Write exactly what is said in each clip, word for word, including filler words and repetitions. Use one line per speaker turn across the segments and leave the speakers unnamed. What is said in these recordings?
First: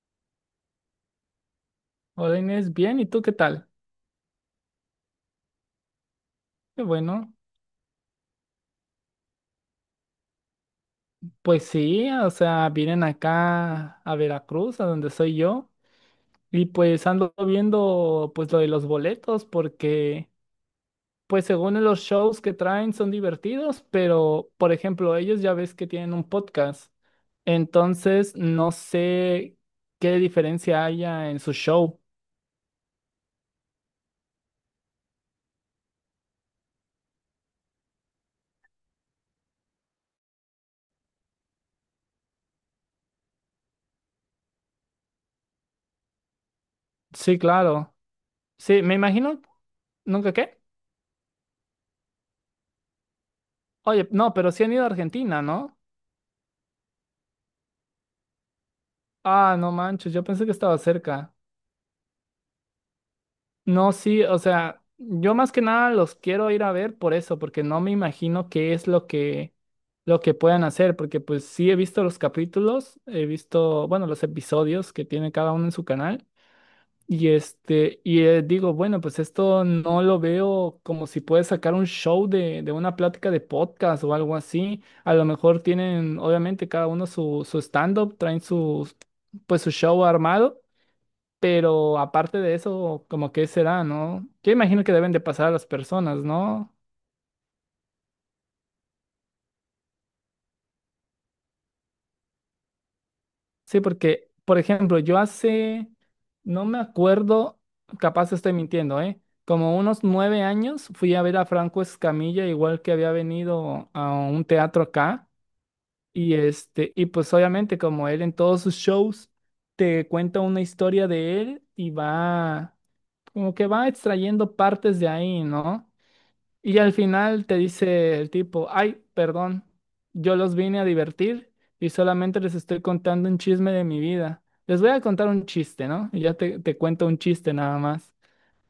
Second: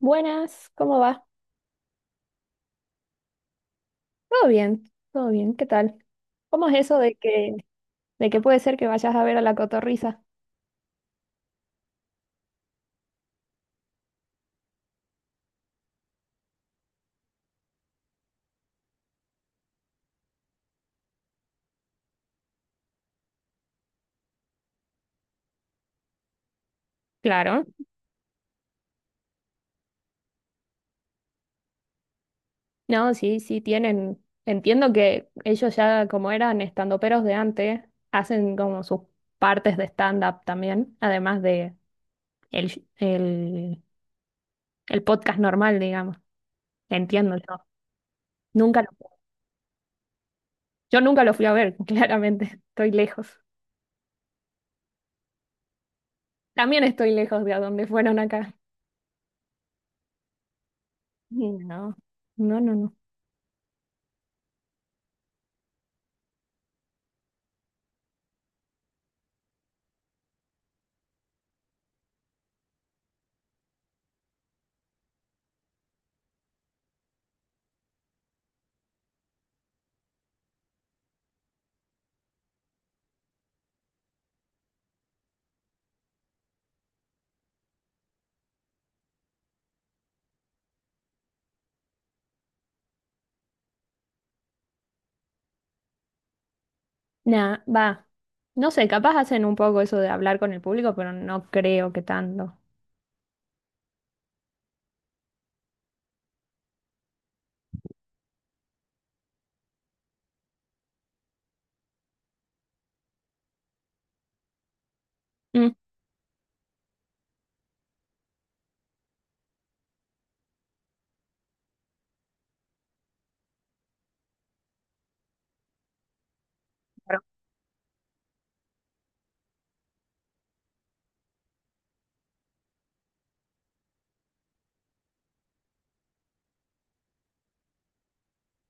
Buenas, ¿cómo va?
Hola Inés, bien, ¿y tú qué tal?
Todo bien, todo bien, ¿qué tal? ¿Cómo es
Qué
eso de
bueno.
que, de que puede ser que vayas a ver a la Cotorrisa?
Pues sí, o sea, vienen acá a Veracruz, a donde soy yo, y pues ando viendo pues lo de los boletos, porque pues según los shows que traen son divertidos, pero por ejemplo, ellos ya ves que tienen un podcast,
Claro.
entonces no sé qué diferencia haya en su show.
No, sí, sí, tienen. Entiendo que ellos ya, como eran estandoperos de antes, hacen como sus partes de stand-up también, además de el, sh- el, el podcast normal, digamos. Entiendo
Sí,
yo.
claro.
Nunca
Sí,
lo,
me imagino, ¿nunca qué?
yo nunca lo fui a ver, claramente. Estoy lejos.
Oye, no, pero sí han ido a Argentina, ¿no?
También estoy lejos de a dónde fueron acá.
Ah, no manches, yo pensé que estaba cerca.
No, no, no, no.
No, sí, o sea, yo más que nada los quiero ir a ver por eso, porque no me imagino qué es lo que lo que puedan hacer, porque pues sí he visto los capítulos, he visto, bueno, los episodios que tiene cada uno en su canal y este y eh, digo, bueno, pues esto no lo veo como si puede sacar un show de de una plática de podcast o algo así. A lo mejor tienen obviamente cada uno su su stand-up, traen sus pues su show armado, pero aparte de eso, como que será, ¿no? Yo imagino que deben de pasar a las personas, ¿no?
Nah, va. No sé, capaz hacen un poco eso de hablar con el público, pero no creo que tanto.
Sí, porque, por ejemplo, yo hace, no me acuerdo, capaz estoy mintiendo, ¿eh? Como unos nueve años fui a ver a Franco Escamilla, igual que había venido a un teatro acá,
Mm,
y este, y pues obviamente como él en todos sus shows te cuenta una historia de él y va, como que va extrayendo partes de ahí, ¿no? Y al final te dice el tipo, ay, perdón, yo los vine a divertir y solamente les estoy contando un chisme de mi vida. Les voy a contar un chiste, ¿no? Y ya te, te cuento un chiste nada más.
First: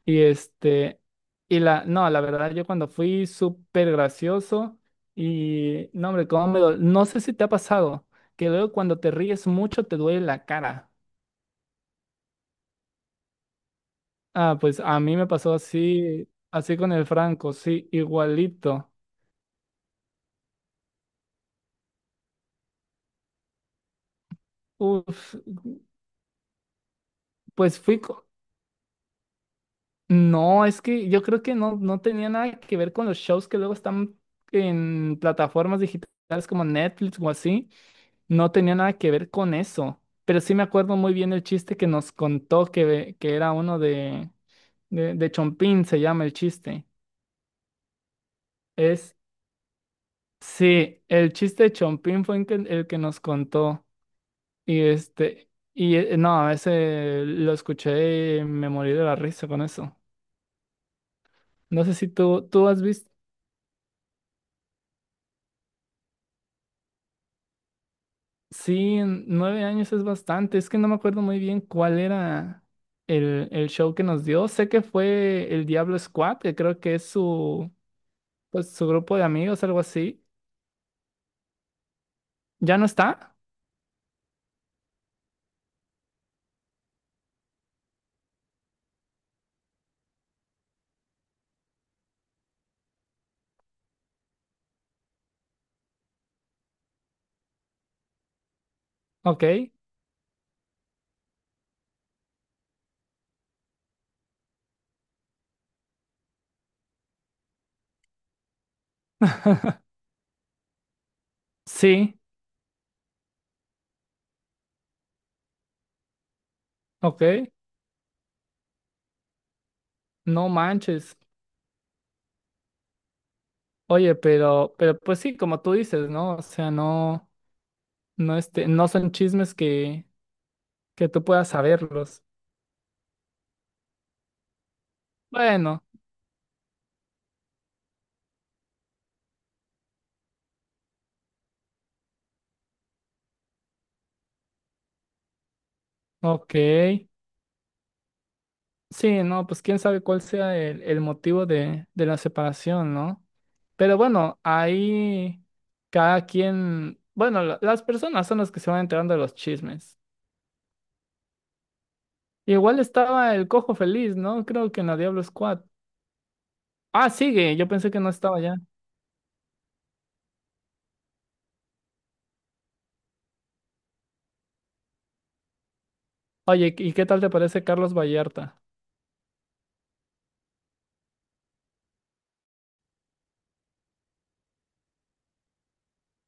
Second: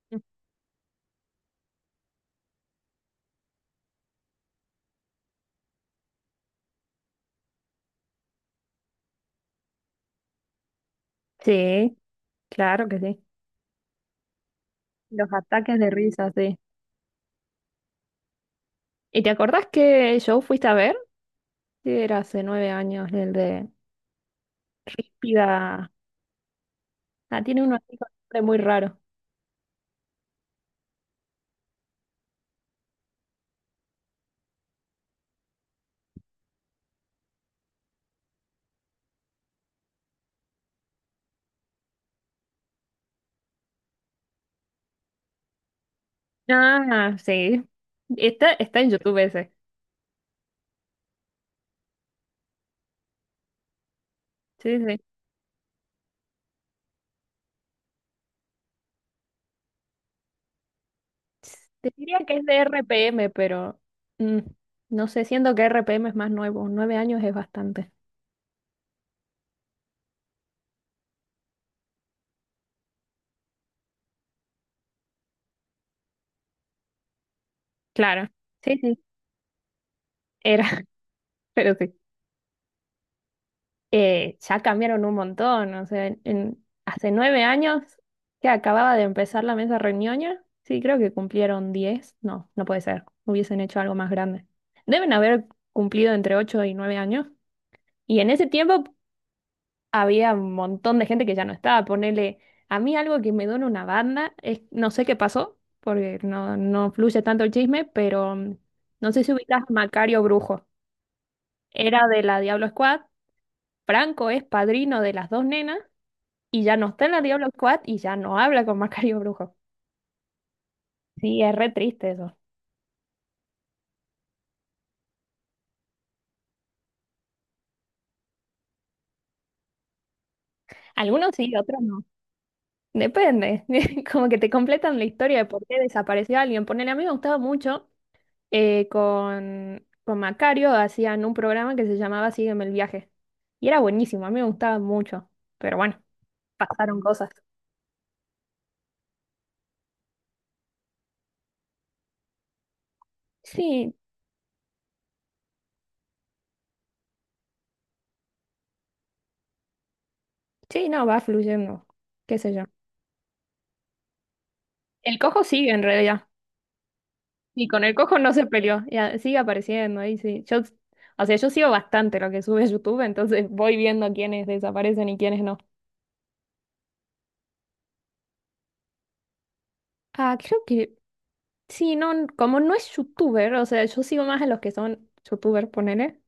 Y este, y la, no, la verdad, yo cuando fui súper gracioso y, no, hombre, cómo me dol- no sé si te ha pasado que luego cuando te ríes mucho te duele la cara.
sí, claro que sí.
Ah, pues a mí me
Los
pasó
ataques de
así,
risa, sí.
así con el Franco, sí, igualito.
¿Y te acordás qué show fuiste a ver? Sí, era hace nueve años, el de
Uf,
Piga. Ah, tiene uno
pues
así
fui,
con
co-
nombre muy raro.
no, es que yo creo que no, no tenía nada que ver con los shows que luego están en plataformas digitales como Netflix o así. No tenía nada que ver con eso. Pero sí me acuerdo muy bien el chiste que nos contó que, que era uno de, de, de Chompín, se llama el chiste.
Ah, sí. Está, está en
Es,
YouTube ese.
sí, el chiste de Chompín fue el que, el que nos contó.
Sí,
Y
sí.
este, y eh, no, ese lo escuché y me morí de la risa con eso. No
Te
sé si
diría que es
tú,
de
tú has visto.
R P M, pero mm, no sé, siento que R P M es más nuevo. Nueve años es bastante.
Sí, en nueve años es bastante. Es que no me acuerdo muy bien cuál era el, el show que nos dio. Sé que fue el Diablo Squad, que creo que es su,
Claro.
pues,
Sí,
su
sí.
grupo de amigos, algo así.
Era, pero sí.
¿Ya no está?
Eh, ya cambiaron un montón. O sea, en, en- hace nueve años que acababa de empezar la mesa reñoña, sí, creo que cumplieron diez. No, no puede ser. Hubiesen hecho algo más grande. Deben haber cumplido entre ocho y nueve años. Y en ese tiempo
Ok.
había un montón de gente que ya no estaba. Ponele, a mí algo que me duele una banda es, no sé qué pasó, porque no, no fluye tanto el chisme, pero mm, no sé si ubicas a Macario Brujo. Era
Sí,
de la Diablo Squad. Franco es padrino de las dos nenas y ya no está en la Diablo
ok.
Squad y ya no habla con Macario Brujo.
No manches.
Sí, es re triste eso.
Oye, pero, pero pues sí, como tú dices, ¿no? O sea, no, no, este, no son chismes que, que tú
Algunos
puedas
sí, otros no.
saberlos.
Depende. Como que te completan la historia de por qué
Bueno,
desapareció alguien. Ponele, a mí me gustaba mucho eh, con, con Macario, hacían un programa que se llamaba Sígueme el viaje. Y era buenísimo, a mí me gustaba mucho. Pero bueno,
ok.
pasaron cosas.
Sí, no, pues quién sabe cuál sea el, el motivo de, de la separación, ¿no?
Sí,
Pero bueno, ahí cada quien, bueno, la- las personas son las que se van enterando de los chismes.
sí, no, va fluyendo. ¿Qué sé yo?
Igual estaba el Cojo Feliz, ¿no? Creo que en la
El
Diablo
cojo
Squad.
sigue en realidad.
Ah, sigue,
Y
yo
con
pensé
el
que no
cojo no
estaba
se
ya.
peleó, y a- sigue apareciendo ahí, sí. Yo, o sea, yo sigo bastante lo que sube YouTube, entonces voy viendo quiénes desaparecen y quiénes no.
Oye, ¿y qué tal te parece Carlos Vallarta?
Ah, creo que sí, no, n- como no es youtuber, o sea, yo sigo más a los que son youtubers, ponele.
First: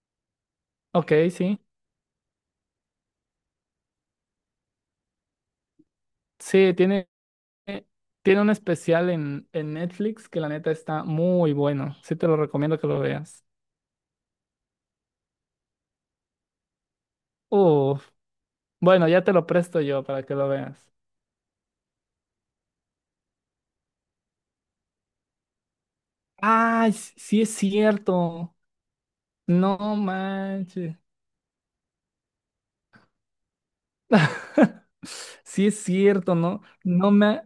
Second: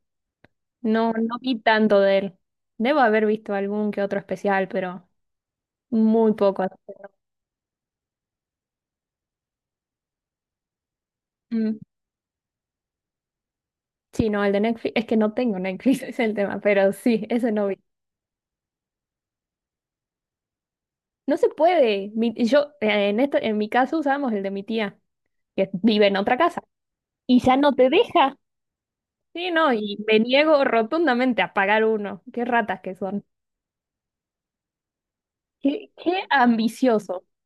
No,
Ok,
no vi
sí.
tanto de él. Debo haber visto algún que otro especial, pero muy poco.
Sí, tiene, tiene un especial en, en Netflix que la neta está muy
Mm.
bueno. Sí, te lo recomiendo que lo veas.
Sí, no, el de Netflix, es que no tengo Netflix, es el tema, pero sí, ese no vi.
Uf, bueno, ya te lo presto yo para que lo veas.
No se puede. Mi- yo, eh, en este en mi caso usábamos el de mi tía, que vive en otra casa.
Ah, s-
Y
sí es
ya no te deja.
cierto.
Sí, no,
No
y me niego
manches.
rotundamente a pagar uno. Qué ratas que son.
Sí es
Qué, qué
cierto, ¿no? No
ambicioso.
me,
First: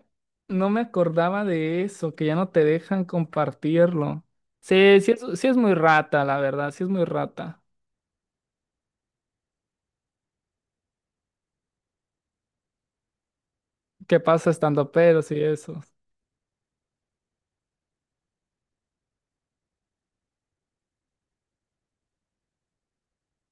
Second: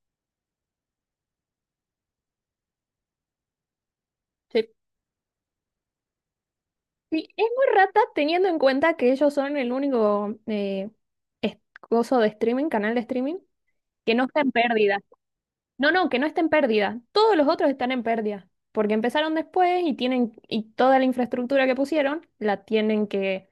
no me acordaba de eso, que ya no te dejan compartirlo.
Sí.
Sí, sí es, sí es muy rata, la verdad, sí es muy
Sí, es
rata.
muy rata teniendo en cuenta que ellos son el único eh, es- coso de streaming, canal de streaming, que
¿Qué
no está
pasa
en
estando
pérdida.
peros y eso?
No, no, que no está en pérdida. Todos los otros están en pérdida, porque empezaron después y tienen, y toda la infraestructura que pusieron la tienen que,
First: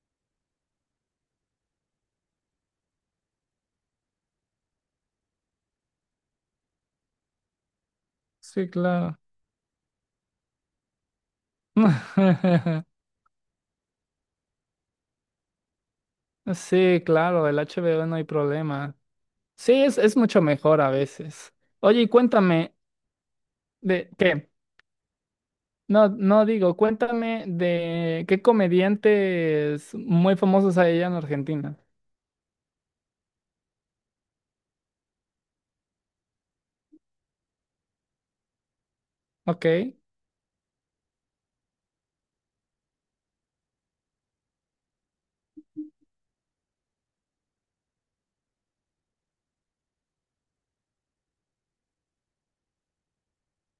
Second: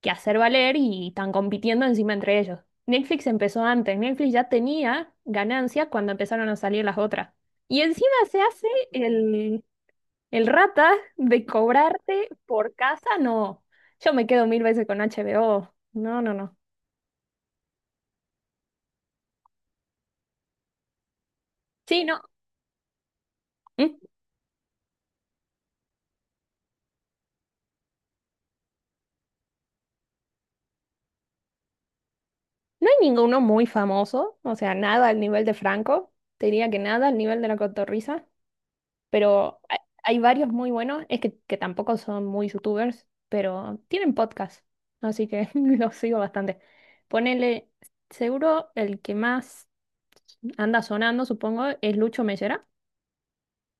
que hacer valer y están compitiendo encima entre ellos. Netflix empezó antes, Netflix ya tenía ganancias cuando empezaron a salir las otras. Y encima se hace
Sí, claro.
el, el rata de cobrarte por casa, no. Yo me quedo mil veces con H B O. No, no, no.
Sí, claro, el H B O no hay problema. Sí, es, es mucho mejor a veces. Oye,
Sí,
y
no.
cuéntame,
¿Mm?
¿de qué? No, no digo, cuéntame de qué comediantes muy famosos hay allá en Argentina.
No hay ninguno muy famoso, o sea, nada al nivel de Franco, te diría que nada al nivel de La Cotorrisa, pero
Ok,
hay, hay varios muy buenos, es que, que tampoco son muy youtubers, pero tienen podcast, así que los sigo bastante. Ponele, seguro el que más anda sonando, supongo, es Lucho Mellera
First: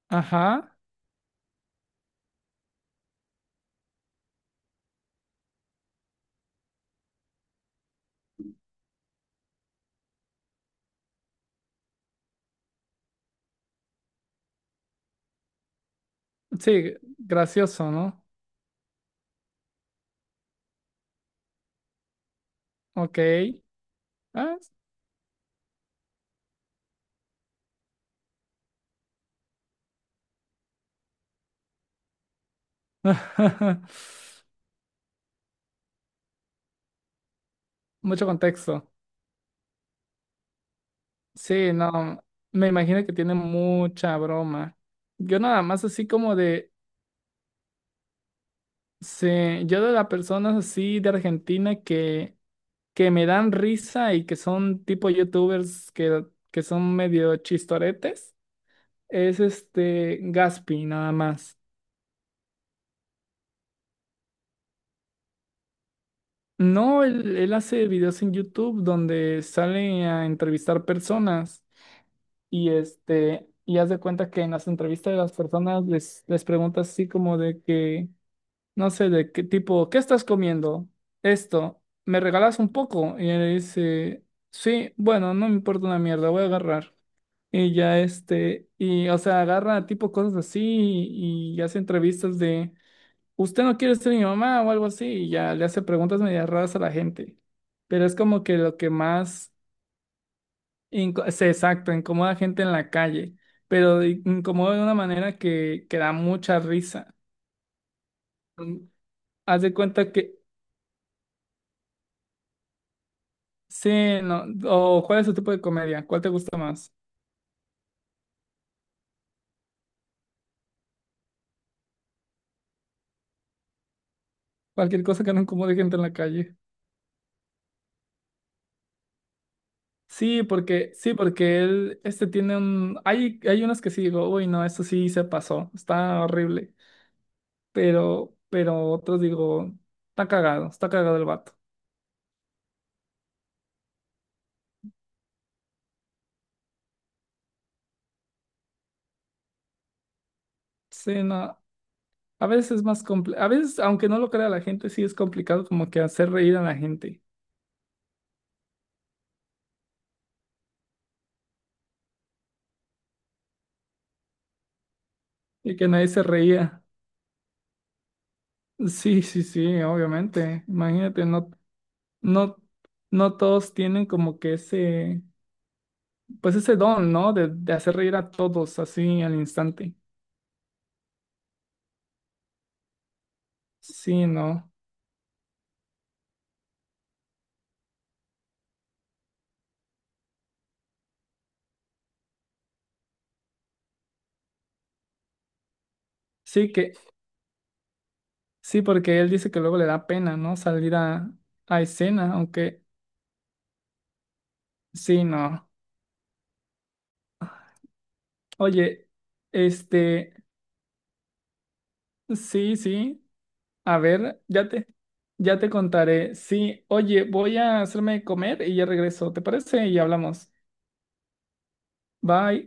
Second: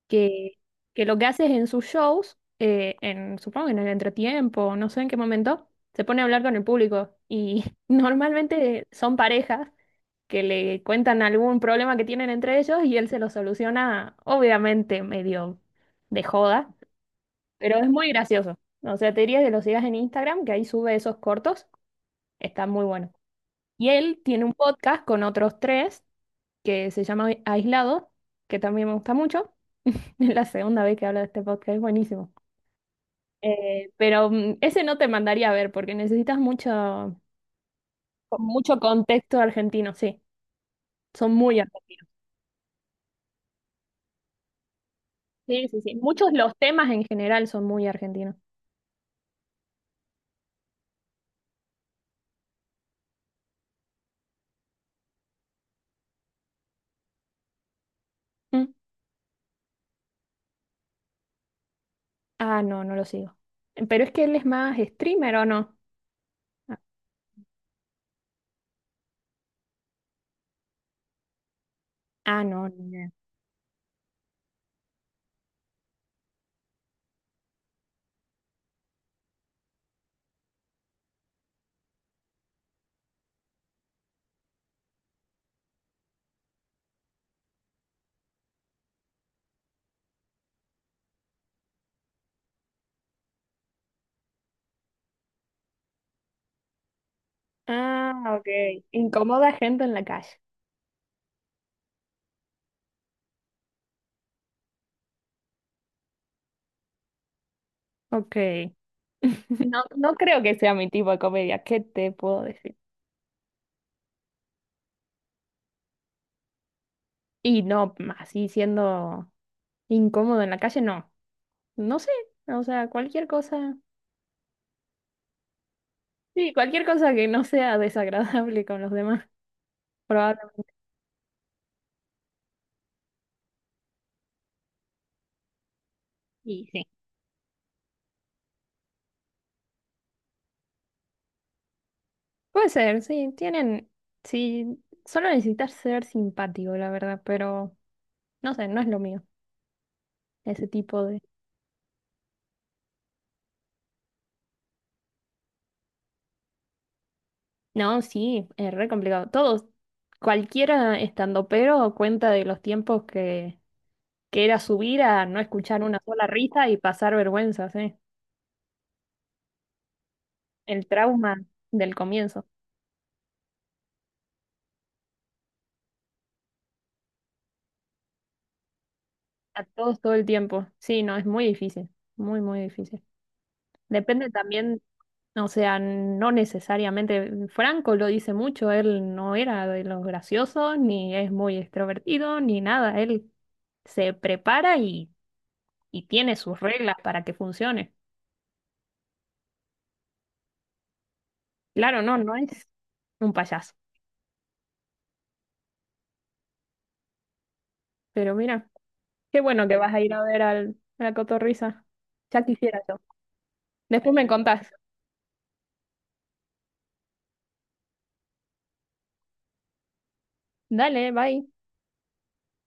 que,
ajá,
que lo que hace es en sus shows, eh, en, supongo que en el entretiempo, no sé en qué momento, se pone a hablar con el público y normalmente son parejas que le cuentan algún problema que tienen entre ellos y él se lo soluciona, obviamente medio de joda,
sí,
pero es
gracioso,
muy
¿no?
gracioso. O sea, te diría que lo sigas en Instagram, que ahí sube esos cortos, está muy bueno.
Ok,
Y él tiene un
ah,
podcast con otros tres que se llama Aislado, que también me gusta mucho. Es la segunda vez que hablo de este podcast, es buenísimo. Eh, pero mm, ese no te mandaría a ver porque necesitas mucho,
mucho
con mucho
contexto.
contexto argentino, sí. Son muy
Sí,
argentinos.
no, me imagino que tiene mucha broma. Yo nada
Sí, sí,
más
sí.
así
Muchos
como
los
de,
temas en general son muy argentinos.
sí, yo de las personas así de Argentina que, que me dan risa y que son tipo youtubers que, que son medio chistoretes.
Mm.
Es este Gaspi, nada más.
Ah, no, no lo sigo. Pero es que él es más streamer, ¿o no?
No, él, él hace videos en YouTube donde sale a entrevistar personas
Ah, no,
y
ni idea.
este, y haz de cuenta que en las entrevistas de las personas les, les preguntas así como de que, no sé, de qué tipo, ¿qué estás comiendo? Esto, ¿me regalas un poco? Y él dice, sí, bueno, no me importa una mierda, voy a agarrar. Y ya este, y o sea, agarra tipo cosas así y y hace entrevistas de usted no quiere ser mi mamá o algo así, y ya le hace preguntas medio raras a la gente. Pero es
Ah,
como
ok.
que lo que
Incomoda
más
gente en la calle.
inco- se exacto, incomoda a gente en la calle, pero de- incomoda de una manera que, que da mucha risa.
Ok.
Mm, haz de
No,
cuenta
no
que,
creo que sea mi tipo de comedia. ¿Qué te puedo decir?
sí, no, o cuál es su tipo de comedia, cuál te gusta más,
Y no, así siendo incómodo en la calle, no. No sé, o sea, cualquier cosa.
cualquier cosa que no incomode gente en la
Sí,
calle.
cualquier cosa que no sea desagradable con los demás,
Sí,
probablemente.
porque, sí, porque él, este tiene un, hay, hay unos que sí digo, uy, no, esto sí se pasó, está
Y
horrible.
sí.
pero, pero otros digo, está cagado, está cagado el vato.
Puede ser, sí, tienen, sí, solo necesitas ser simpático, la verdad, pero no sé, no es lo mío, ese tipo de...
Sí, no, a veces es más complicado, a veces, aunque no lo crea la gente, sí es complicado como que hacer reír a la gente
No, sí, es re complicado. Todos, cualquiera estandopero cuenta de los tiempos que, que era subir a no
y
escuchar
que
una
nadie se
sola risa y
reía.
pasar vergüenzas, ¿eh?
Sí, sí, sí, obviamente.
El
Imagínate,
trauma
no,
del comienzo.
no, no todos tienen como que ese, pues ese don, ¿no? De, de hacer reír a todos así al
A
instante.
todos todo el tiempo. Sí, no, es muy difícil, muy, muy difícil.
Sí,
Depende
no.
también, o sea, no necesariamente, Franco lo dice mucho, él no era de los graciosos, ni es muy extrovertido, ni nada, él se prepara y, y tiene sus
Sí que,
reglas para que funcione.
sí, porque él dice que luego le da pena, ¿no? Salir a, a
Claro, no,
escena,
no es
aunque
un payaso,
sí, no.
pero mira,
Oye,
qué bueno que vas a ir a
este,
ver al, a la cotorrisa. Ya
sí,
quisiera yo.
sí, a
Después me
ver, ya
contás.
te, ya te contaré. Sí, oye, voy a hacerme comer y ya regreso, ¿te parece? Y hablamos.
Dale, bye.
Bye.